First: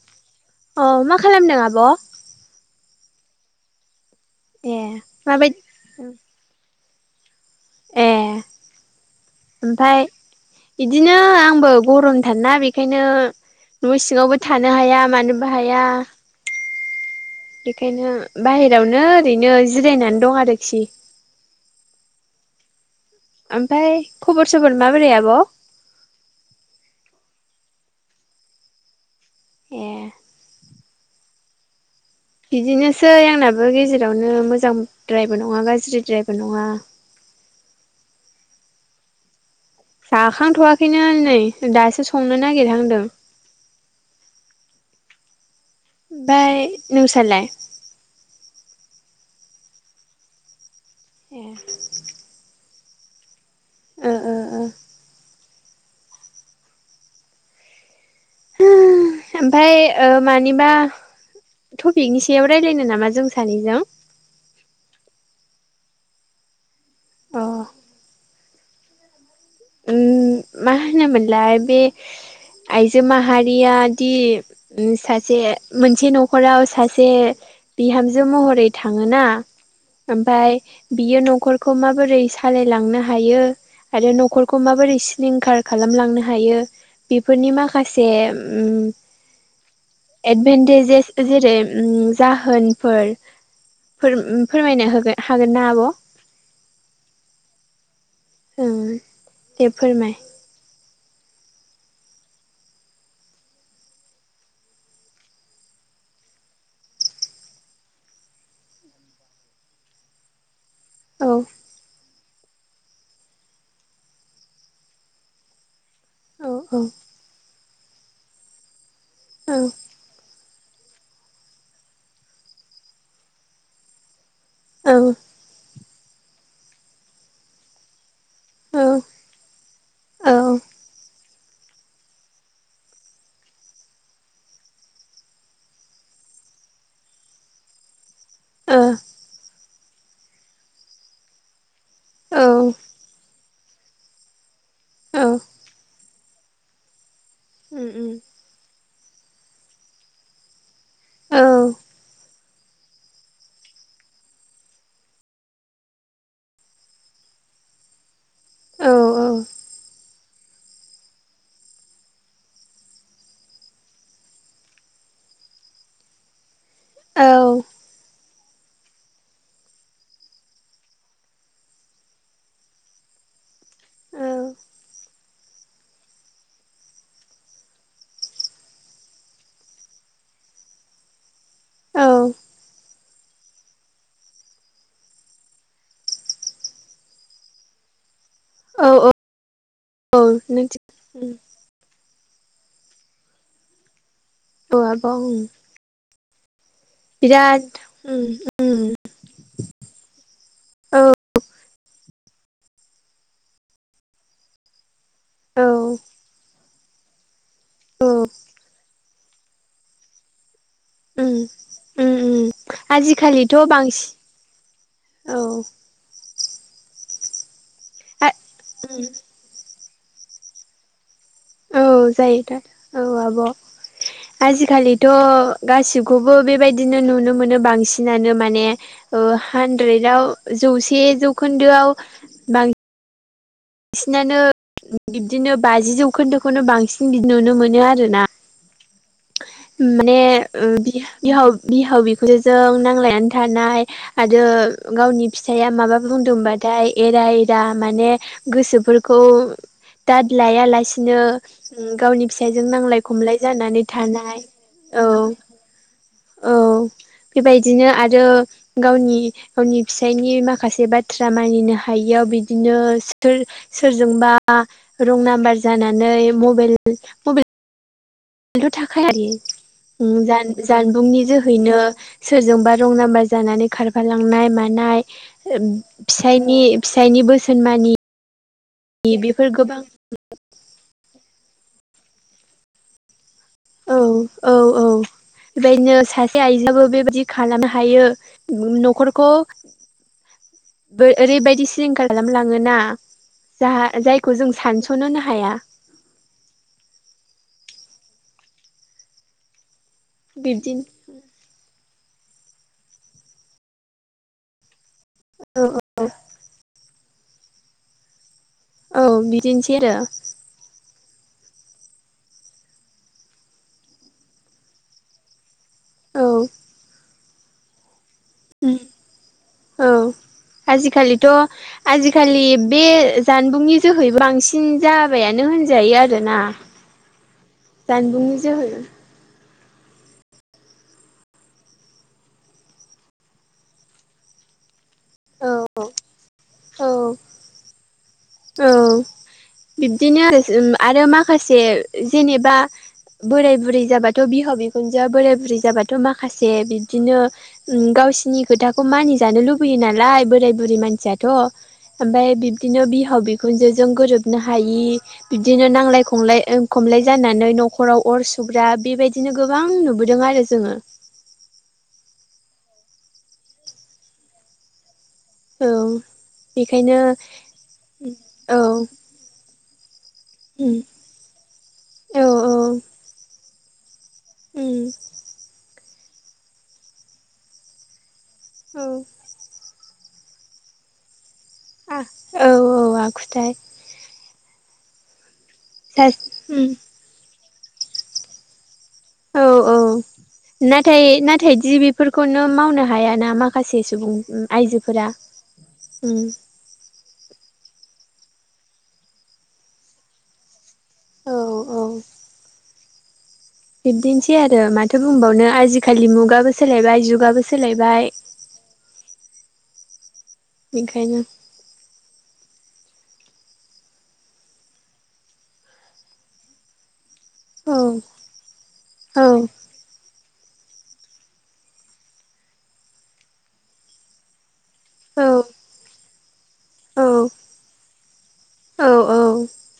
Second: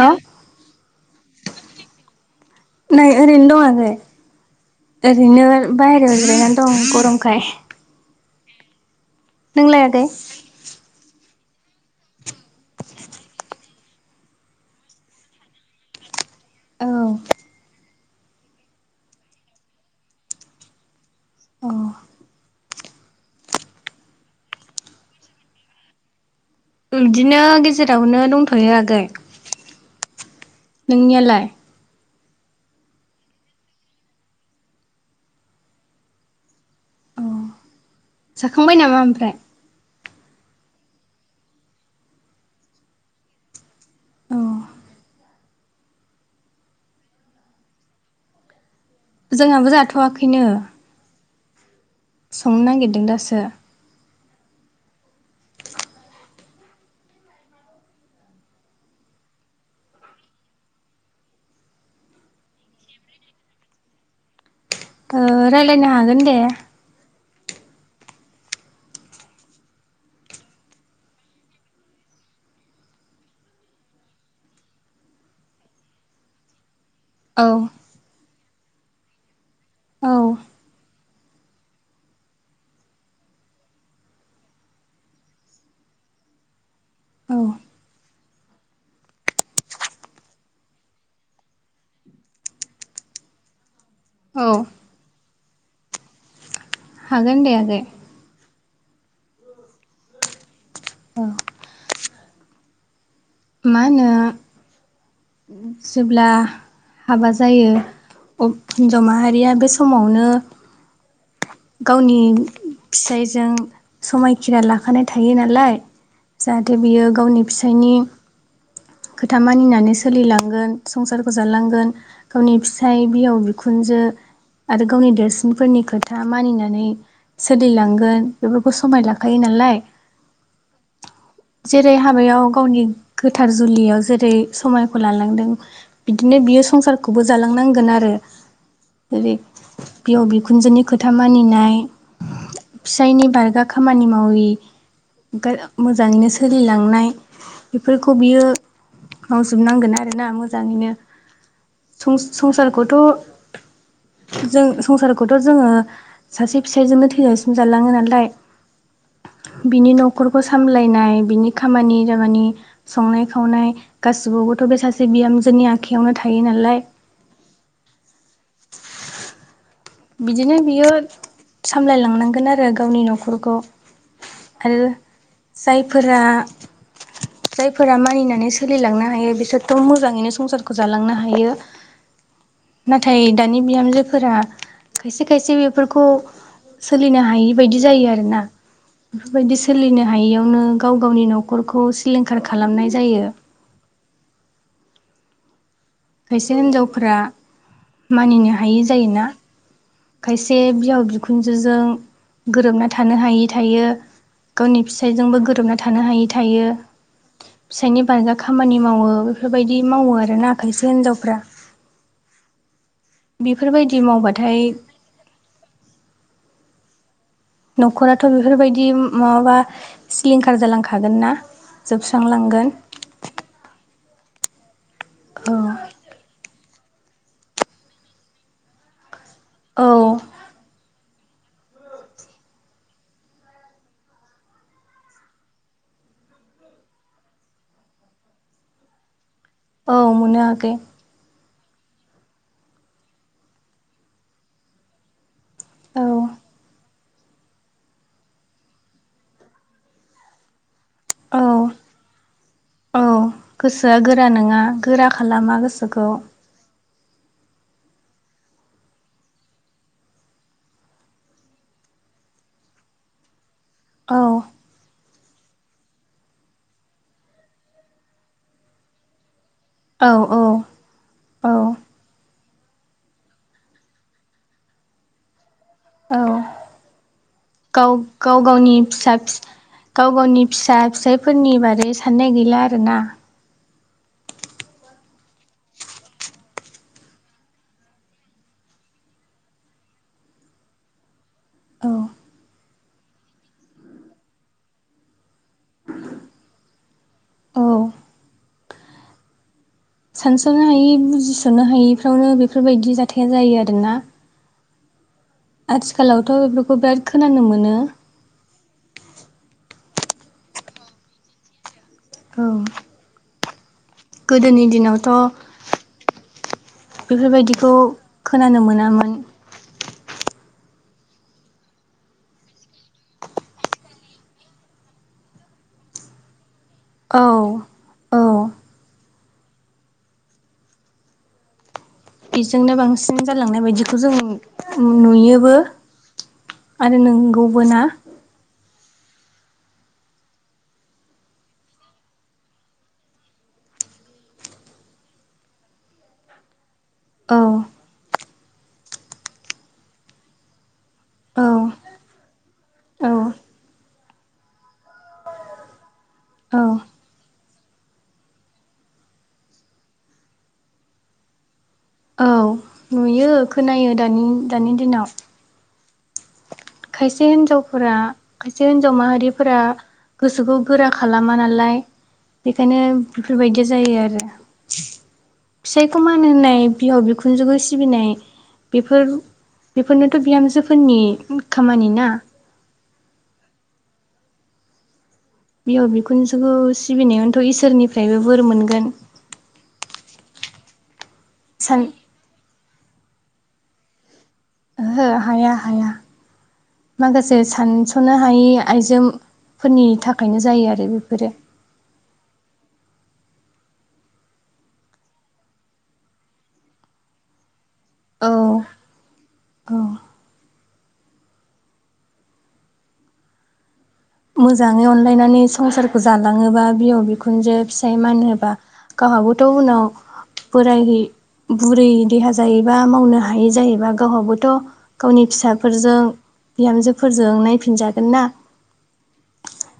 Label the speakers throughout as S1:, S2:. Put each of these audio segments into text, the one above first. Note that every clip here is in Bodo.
S1: हेल'
S2: अ मा खालामदों आब'
S1: नै ओरैनो दं आगै
S2: ए माबायदि
S1: ओरैनो बायहेरायाव जिरायनानै दं गरमखाय नोंलाय
S2: ओमफ्राय
S1: आगै
S2: बिदिनो आंबो गरमथारा बेखायनो न' सिङावबो थानो हाया मानोबो हाया।
S1: औ
S2: ओंखायनो बाहेरायावनो ओरैनो जिरायनानै दं आरोखि
S1: औ
S2: ओमफफ्राय खबर सबर माबोरै आब'
S1: बिदिनो गेजेरावनो दंथ'यो आगै
S2: ए
S1: नोंनियालाय
S2: बिदिनोसै आंनाबो गेजेरावनो मोजांद्रायबो नङा गाज्रिद्रायबो नङा
S1: औ जाखांबाय नामा ओमफ्राय
S2: जाखांथ'वाखैनो नै दासो संनो नागिरहांदों
S1: औ
S2: ओमफाय नोंसालाय
S1: जोंहाबो जाथ'वाखैनो
S2: ए
S1: संनो नागिरदों दासो
S2: ओ ओ ओ ओमफाय ओ मानिबा टपिकनि सायाव रायलायनो नामा जों सानैजों
S1: ओ रायलायनो हागोन दे
S2: औ उम मा होनोमोनलाय बे आइजो माहारिया दि सासे मोनसे न'खराव सा से
S1: औ
S2: बिहामजो महरै थाङो ना
S1: औ
S2: ओमफाय बियो न खरखौ माबोरै सालायलांनो हायो आरो न'खर खौ माबोरै सिलिंखार खालामलांनो हायो
S1: औ
S2: बेफोरनि माखासे उम एदभेनटेजेस जेरै उम जाहोनफोर फोर उम
S1: औ
S2: फोरमायनो होगोन हागोन ना आब'
S1: हागोन दे आगै
S2: ओं दे फोरमाय
S1: औ मा होनो जेब्ला हाबा जायो अब हिन्जाव माहारिया बे समावनो
S2: औ
S1: गावनि फिसाइजों समायखेरा लाखानाय थायो नालाय
S2: औ
S1: जाहाथे
S2: औ
S1: बियो गावनि फिसायनि खोथा
S2: औ
S1: मानिनानै सोलिलाङो। गोन संसारखौ जालांगोन गावनि फिसाय बिहाव बिखुनजो आरो गावनि
S2: औ
S1: देरसिनफोरनि खोथा मानिनानै सोलिलांगोन बेफोरखौ
S2: औ
S1: समाय लाखायो नालाय
S2: औ
S1: जेरै हाबायाव गावनि गोथार जुलियाव जेरै समायखौ लाल नांदों बिदिनो बियो संसारखौबो जालांनांगोन आरो
S2: ओ
S1: ओरै बिहाव बिखुनजोनि खोथा मानिनाय
S2: औ
S1: फिसायनि बारगा खामानि मावि
S2: औ
S1: मोजाङैनो सोलिलांनाय
S2: उम उम
S1: बेफोरखौ बियो मावजोबनांगोन आरो ना मोजाङैनो
S2: औ
S1: सं-संसारखौथ' जों संसारखौथ' जोङो सासे फिसायजोंनो थैजासिम जालाङो नालाय
S2: औ
S1: बिनि नाव न'खरखौ सामलायनाय बिनि खामानि दामानि संनाय खावनाय गासिबावबोथ' बेसाद जे बिहामजोनि आखायावनो थायो नालाय
S2: औ
S1: बिदिनो बियो सामलायलांनांगोन आरो गावनि न'खरखौ ओ जायफोरा जायफोरा मानिनानै सोलिलांनो हायो बिसोरथ' मोजाङैनो संसारखौ जालांनो हायो
S2: औ
S1: नाथाय दानि बिहामजोफोरा खायसे खायसे बेफोरखौ सोलिनो हायि बायदि जायो आरोना
S2: औ
S1: बेफोरबायदि सोलिनो
S2: औ
S1: हायियावनो
S2: नोंथि
S1: गाव गावनि न'खरखौ सिलिंखार खालामनाय जायो
S2: ओ आब' ओं
S1: खायसे हिनजावफोरा
S2: उम
S1: मानिनो
S2: उम
S1: हायि जायोना खायसे
S2: औ
S1: बिहाव बिखुनजोजों गोरोबना थानो हायै थायो गावनि फिसायजोंबो
S2: औ औ
S1: गोरोबना थानो हायै थायो। फिसायनि
S2: उम
S1: बान्जा खामानि मावो बेफोरबायदि मावो आरोना? खायसे
S2: उम
S1: हिन्जावफ्रा
S2: उम आजि आखालिथ'
S1: बेफोरबायदि मावबाथाय
S2: बांसिन औ
S1: न'खराथ'
S2: आ
S1: बेफोरबायदि
S2: उम
S1: माबाबा सिलिंखार जालांखागोन ना?
S2: औ जायो दा
S1: जोबस्रांलांगोन
S2: औ आब' आजिखालिथ'
S1: औ
S2: गासिबखौबो बेबायदिनो नुनो मोनो बांसिनानो माने ओ
S1: औ
S2: हानद्रेदआव जौसे जौखोन्दोआव बांसिन। बिसिनानो बिब्दिनो बाजि जौखोन्दोखौनो बांसिन नुनो मोनो आरोना?
S1: औ
S2: माने
S1: मोननो
S2: ओ
S1: हायाखै
S2: बि बिहाव बिहाव बिखुनजोजों नांलायनानै थानाय आरो गावनि फिसाइया
S1: औ
S2: माबाफो बुंदोंबा? एरा एरा माने गोसोफोरखौ दाद लाया लासे
S1: औ
S2: बिदिनो गावनि फिसायजों
S1: औ
S2: नांलाय खमलाय जानानै
S1: गोसोआ गोरा
S2: थानाय।
S1: नङा
S2: औ
S1: गोरा खालामा गोसोखौ
S2: औ बेबायदिनो आरो गावनि गावनि फिसायनि माखासे बाथ्रा मानिनो हायो। बिदिनो सिथोर
S1: औ
S2: सोरजोंबा रं नाम्बार जानानै मबेल मबेल जथ' थाखाय
S1: औ औ
S2: जानबुंनि
S1: औ
S2: जोहैनो सोरजोंबा रं नाम्बार जानानै खारफालांनाय मानाय।
S1: औ
S2: फिसायनि फिसायनि बोसोन
S1: गाव
S2: मानि
S1: गाव गावनि फिसा फिस
S2: बेफोर गोबां
S1: गाव गावनि फिसा फिसायफोरनि बारै साननाय गैला आरोना?
S2: औ औ औ बेबायदिनो सासे आइजोाबबो बेबायदि खालामनो हायो न'खरखौ बो ओरैबायदि
S1: औ
S2: सिलिंखार खालामलाङोना? जाहा जायखौ जों सानस'नोनो हाया।
S1: औ सानस'नो
S2: बिब्दिनो
S1: हायि बुजिस'नो हायैफ्रावनो बेफोरबायदि जाथाया जायो आरोना?
S2: औ
S1: आथिखालावथ' बेफोरखौ बिराद खोनानो मोनो।
S2: औ बिदिनोसै आरो
S1: औ गोदोनि दिनावथ'
S2: औ
S1: बेफोरबायदिखौ खोनानो मोनामोन।
S2: औ आजिखालिथ' आजिखालि बे जानबुंनि जोहैबो बांसिन जाबायानो। होनजायो आरोना?
S1: औ औ
S2: जानबुंनि जोहै
S1: बेजोंनो बांसिन जालांनाय बायदिखौ जों नुयोबो
S2: औ औ
S1: आरो नंगौबो ना?
S2: औ बिब्दिनो आरो माखासे जेनेबा बोराय बुरै जाबाथ' बिहाव बिखुनजो बोराय बुरै जाबाथ' माखासे बिदिनो
S1: औ
S2: गावनि गावसिनि खोथाखौ मानिजानो लुबैयो नालाय बोराय बुरै मानसियाथ'
S1: औ
S2: ओमफ्राय बिदिनो
S1: औ
S2: बिफाव बिखुनजो बिखुनजोजों गोरोबनो हायि बिदिनो नांलाय खमलाय
S1: औ
S2: खमलाय जानानै न'खराव अर सुग्रा बेबायदिनो गोबां नुबोदों आरो जोङो।
S1: औ नुयो खोनायो दानि दानि दिनाव ।
S2: औ बेखायनो
S1: खायसे हिन्जावफोरा
S2: औ
S1: खायसे हिन्जाव माहारिफोरा गोसोखौ गोरा खालामा नालाय
S2: औ
S1: बेखायनो बेफोरबायदिया जायो आरो
S2: उम
S1: फिसाइखौ मान होनाय बिहाव बिखुनजोखौ सिबिनाय
S2: औ
S1: बेफोर नोथ' बिहामजोफोरनि खामानि ना
S2: औ औ आखुथाय
S1: बिहाव बिखुनजोखौ सिबिनायावथ' इसोरनिफ्रायबो बोर मोनगोन
S2: औ औ नाथाय नाथाय दि
S1: सान
S2: बेफोरखौनो मावनो हायाना माखासे सुबुं
S1: ओहो
S2: आइजोफोरा
S1: हाया हाया
S2: उम
S1: माखासे सान सानस'नो हायि आइजोफोरनि थाखायनो जायो आरो बेफोरो।
S2: बिबदिनोसै आरो माथो बुंबावनो आजिखालि मुगाबो सोलायबाय जुगाबो सोलायबाय।
S1: औ औ
S2: बेखायनो
S1: मोजाङै अनलायनानै संसारखौ जालाङोबा बिहाव बिखुनजो बिखुनजो
S2: औ
S1: फिसाय मानहोबा
S2: औ
S1: गावहागोथ' उनाव बोराय बुरै देहा जायोबा मावनो हायै जायोबा गावहाबोथ' गावनि
S2: औ
S1: फिसाफोरजों
S2: औ
S1: बिहामजोफोरजों नायफिनजागोन ना।
S2: औ औ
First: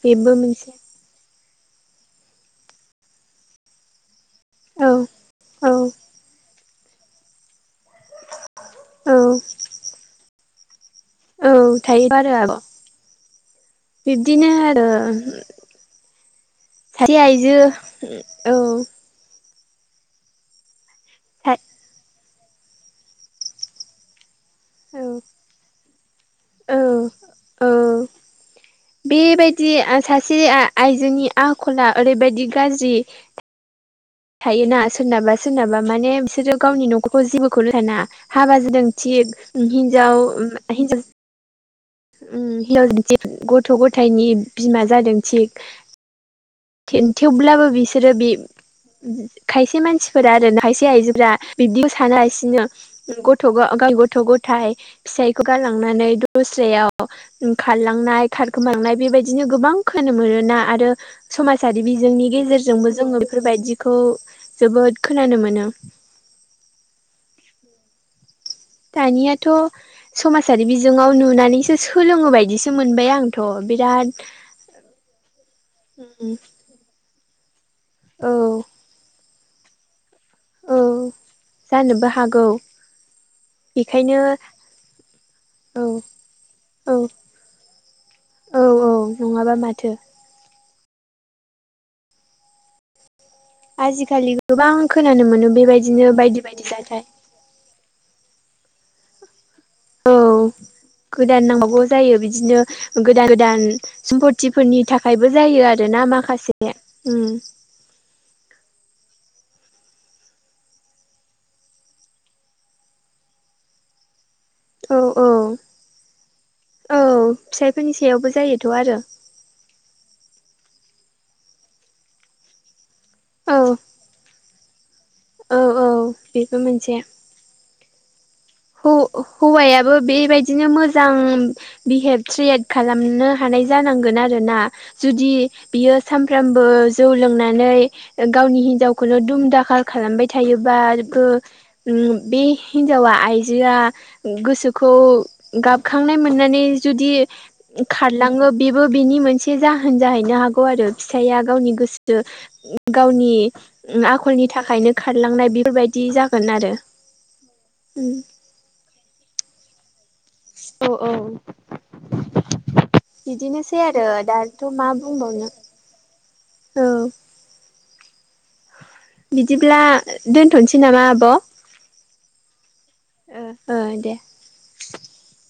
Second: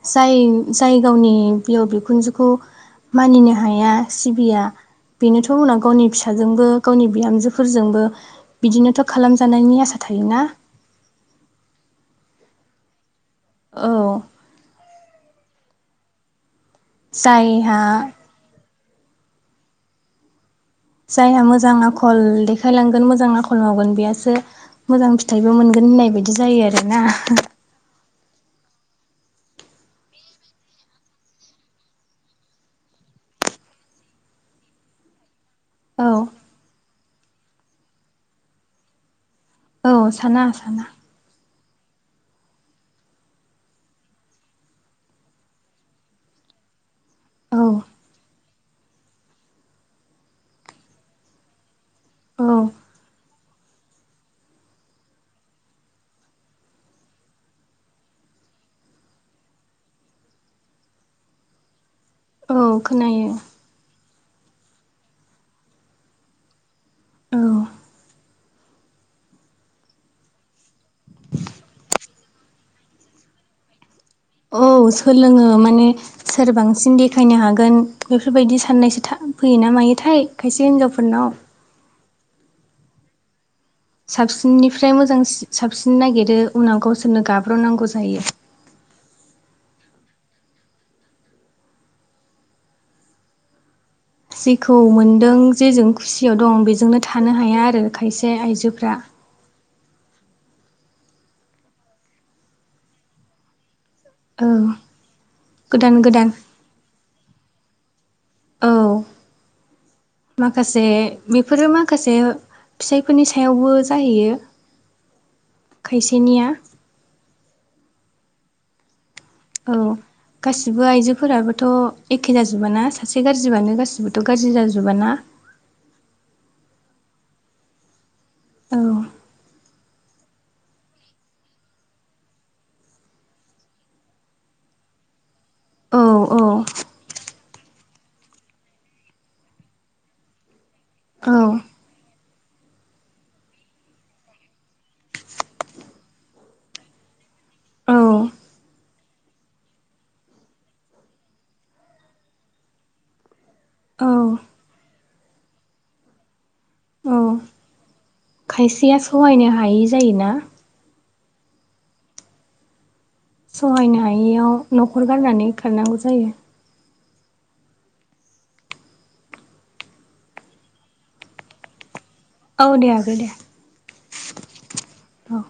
S2: बेबो
S1: जाय
S2: मोनसे
S1: जाय गावनि बिहाव बिखुनजोखौ मानिनो हाया सिबिया
S2: औ
S1: बेनोथ'
S2: औ
S1: उनाव गावनि फिसाजोंबो गावनि बिहामजो फोरजोंबो बिदिनोथ'
S2: औ
S1: खालामजानायनि आसा थायोना।
S2: औ थायो आरो आब'
S1: औ
S2: बिब्दिनो आरो। सासे आयजो
S1: जायहा
S2: औ
S1: जायहा
S2: औ
S1: मोजां आखल देखायलांगोन मोजां आखल मावगोन बेहासो मोजां फिथाइबो मोनगोन होननाय बायदि जायो
S2: औ
S1: आरोना।
S2: औ [inaudible] बेबायदि सासेया आइजोनि आखला ओरैबायदि गाज्रि थायोना सोरनाबा सोरनाबा
S1: औ
S2: माने बिसोरो गावनि न'खर जेबोखौनो साना। हाबा जादों थिग
S1: औ
S2: हिन्जाव
S1: साना साना
S2: हिनजाव गथ' गथायनि बिमा जादों थिग।
S1: औ
S2: थेन-थेवब्लाबो बिसोरो बि खायसे मानसिफोरा आरो खायसे आयजोफोरा बिब्दिखौ साना
S1: औ
S2: लासिनो गथ' गथ' गथाय फिसायखौ गालांनानै दस्रायाव खारलांनाय खारखोमांनाय बेबायदिनो गोबां खोनानो मोनोना आरो समाजारि बिजोंनि
S1: औ
S2: गेजेरजोंबो जोङो
S1: खोनायो
S2: बेफोरबायदिखौ जोबोद खोनानो मोनो।
S1: ओं
S2: दानियाथ' समाजारि बिजोङाव नुनानैसो सोलोङो बायदिसो मोनबाय आंथ' बिरादनो।
S1: औ सोलोङो माने सोरबांसिन देखायनो हागोन
S2: औ
S1: बेफोरबायदि साननायसो था फैयोना मायोथाय खायसे
S2: औ
S1: हिनजावफोरनाव।
S2: जानोबो हागौ बेखायनो
S1: साबसिननिफ्राय मोजांसिन
S2: औ
S1: साबसिन नागिरो उनाव
S2: औ
S1: गावसोरनो गाब्र'नांगौ जायो।
S2: औ औ नङाबा माथो। आजिखालि गोबां
S1: जेखौ
S2: खोनानो
S1: मोनदों
S2: मोनो
S1: जेजों
S2: बेबायदिनो
S1: खुसियाव
S2: बायदि बायदि
S1: दं बेजोंनो
S2: जाथाय
S1: थानो हाया आरो खायसे आयजो फ्रा।
S2: औ गोदान नांबागौ जायो बिदिनो गोदान गोदान
S1: औ
S2: सम्पतफोरनि थाखायबो जायो आरो
S1: गोदान
S2: ना
S1: गोदान
S2: माखासे
S1: औ माखासे बेफोरो माखासे फिसाइफोरनि सायावबो जाहैयो।
S2: औ औ
S1: खायसेनिया
S2: औ फिसाइफोरनि सायावबो जायोथ' आरो।
S1: औ गासिबो आइजोफोराबोथ' एखे जाजोब ना। सासे
S2: औ
S1: गाज्रिबानो गासिबोथ' गाज्रि जाजोबाना।
S2: औ औ बेबो मोनसे।
S1: औ
S2: हौ-हौवाया बो बेबायदिनो मोजां बिहेभ क्रियेट खालामनो हानाय जानांगोन आरोना। जुदि बियो
S1: औ औ
S2: सानफ्रोमबो जौ लोंनानै गावनि हिनजावखौनो दुम दाखा खालामबाय थायोबाबो
S1: औ
S2: उम बे हिनजावा आय दिया गोसोखौ गाबखांनाय मोननानै जुदि
S1: औ
S2: खारलाङो बेबो बिनि मोनसे जाहोन जाहैनो हागौ आरो फिसाया गावनि गोसो गावनि
S1: औ
S2: आखलनि थाखायनो खारलांनाय बेफोरबायदि जागोन आरो।
S1: औ
S2: उम
S1: खायसेया सहायनो हायै जायोना।
S2: औ। बिदिनोसै
S1: सहायनो
S2: आरो
S1: हायियाव
S2: दाथ' मा
S1: न'खर गारनानै
S2: बुंबावनो।
S1: खारनांगौ जायो
S2: औ बिदिब्ला दोनथ'नोसै नामा आब'?
S1: औ दे आगै दे।
S2: ओ दे
S1: औ।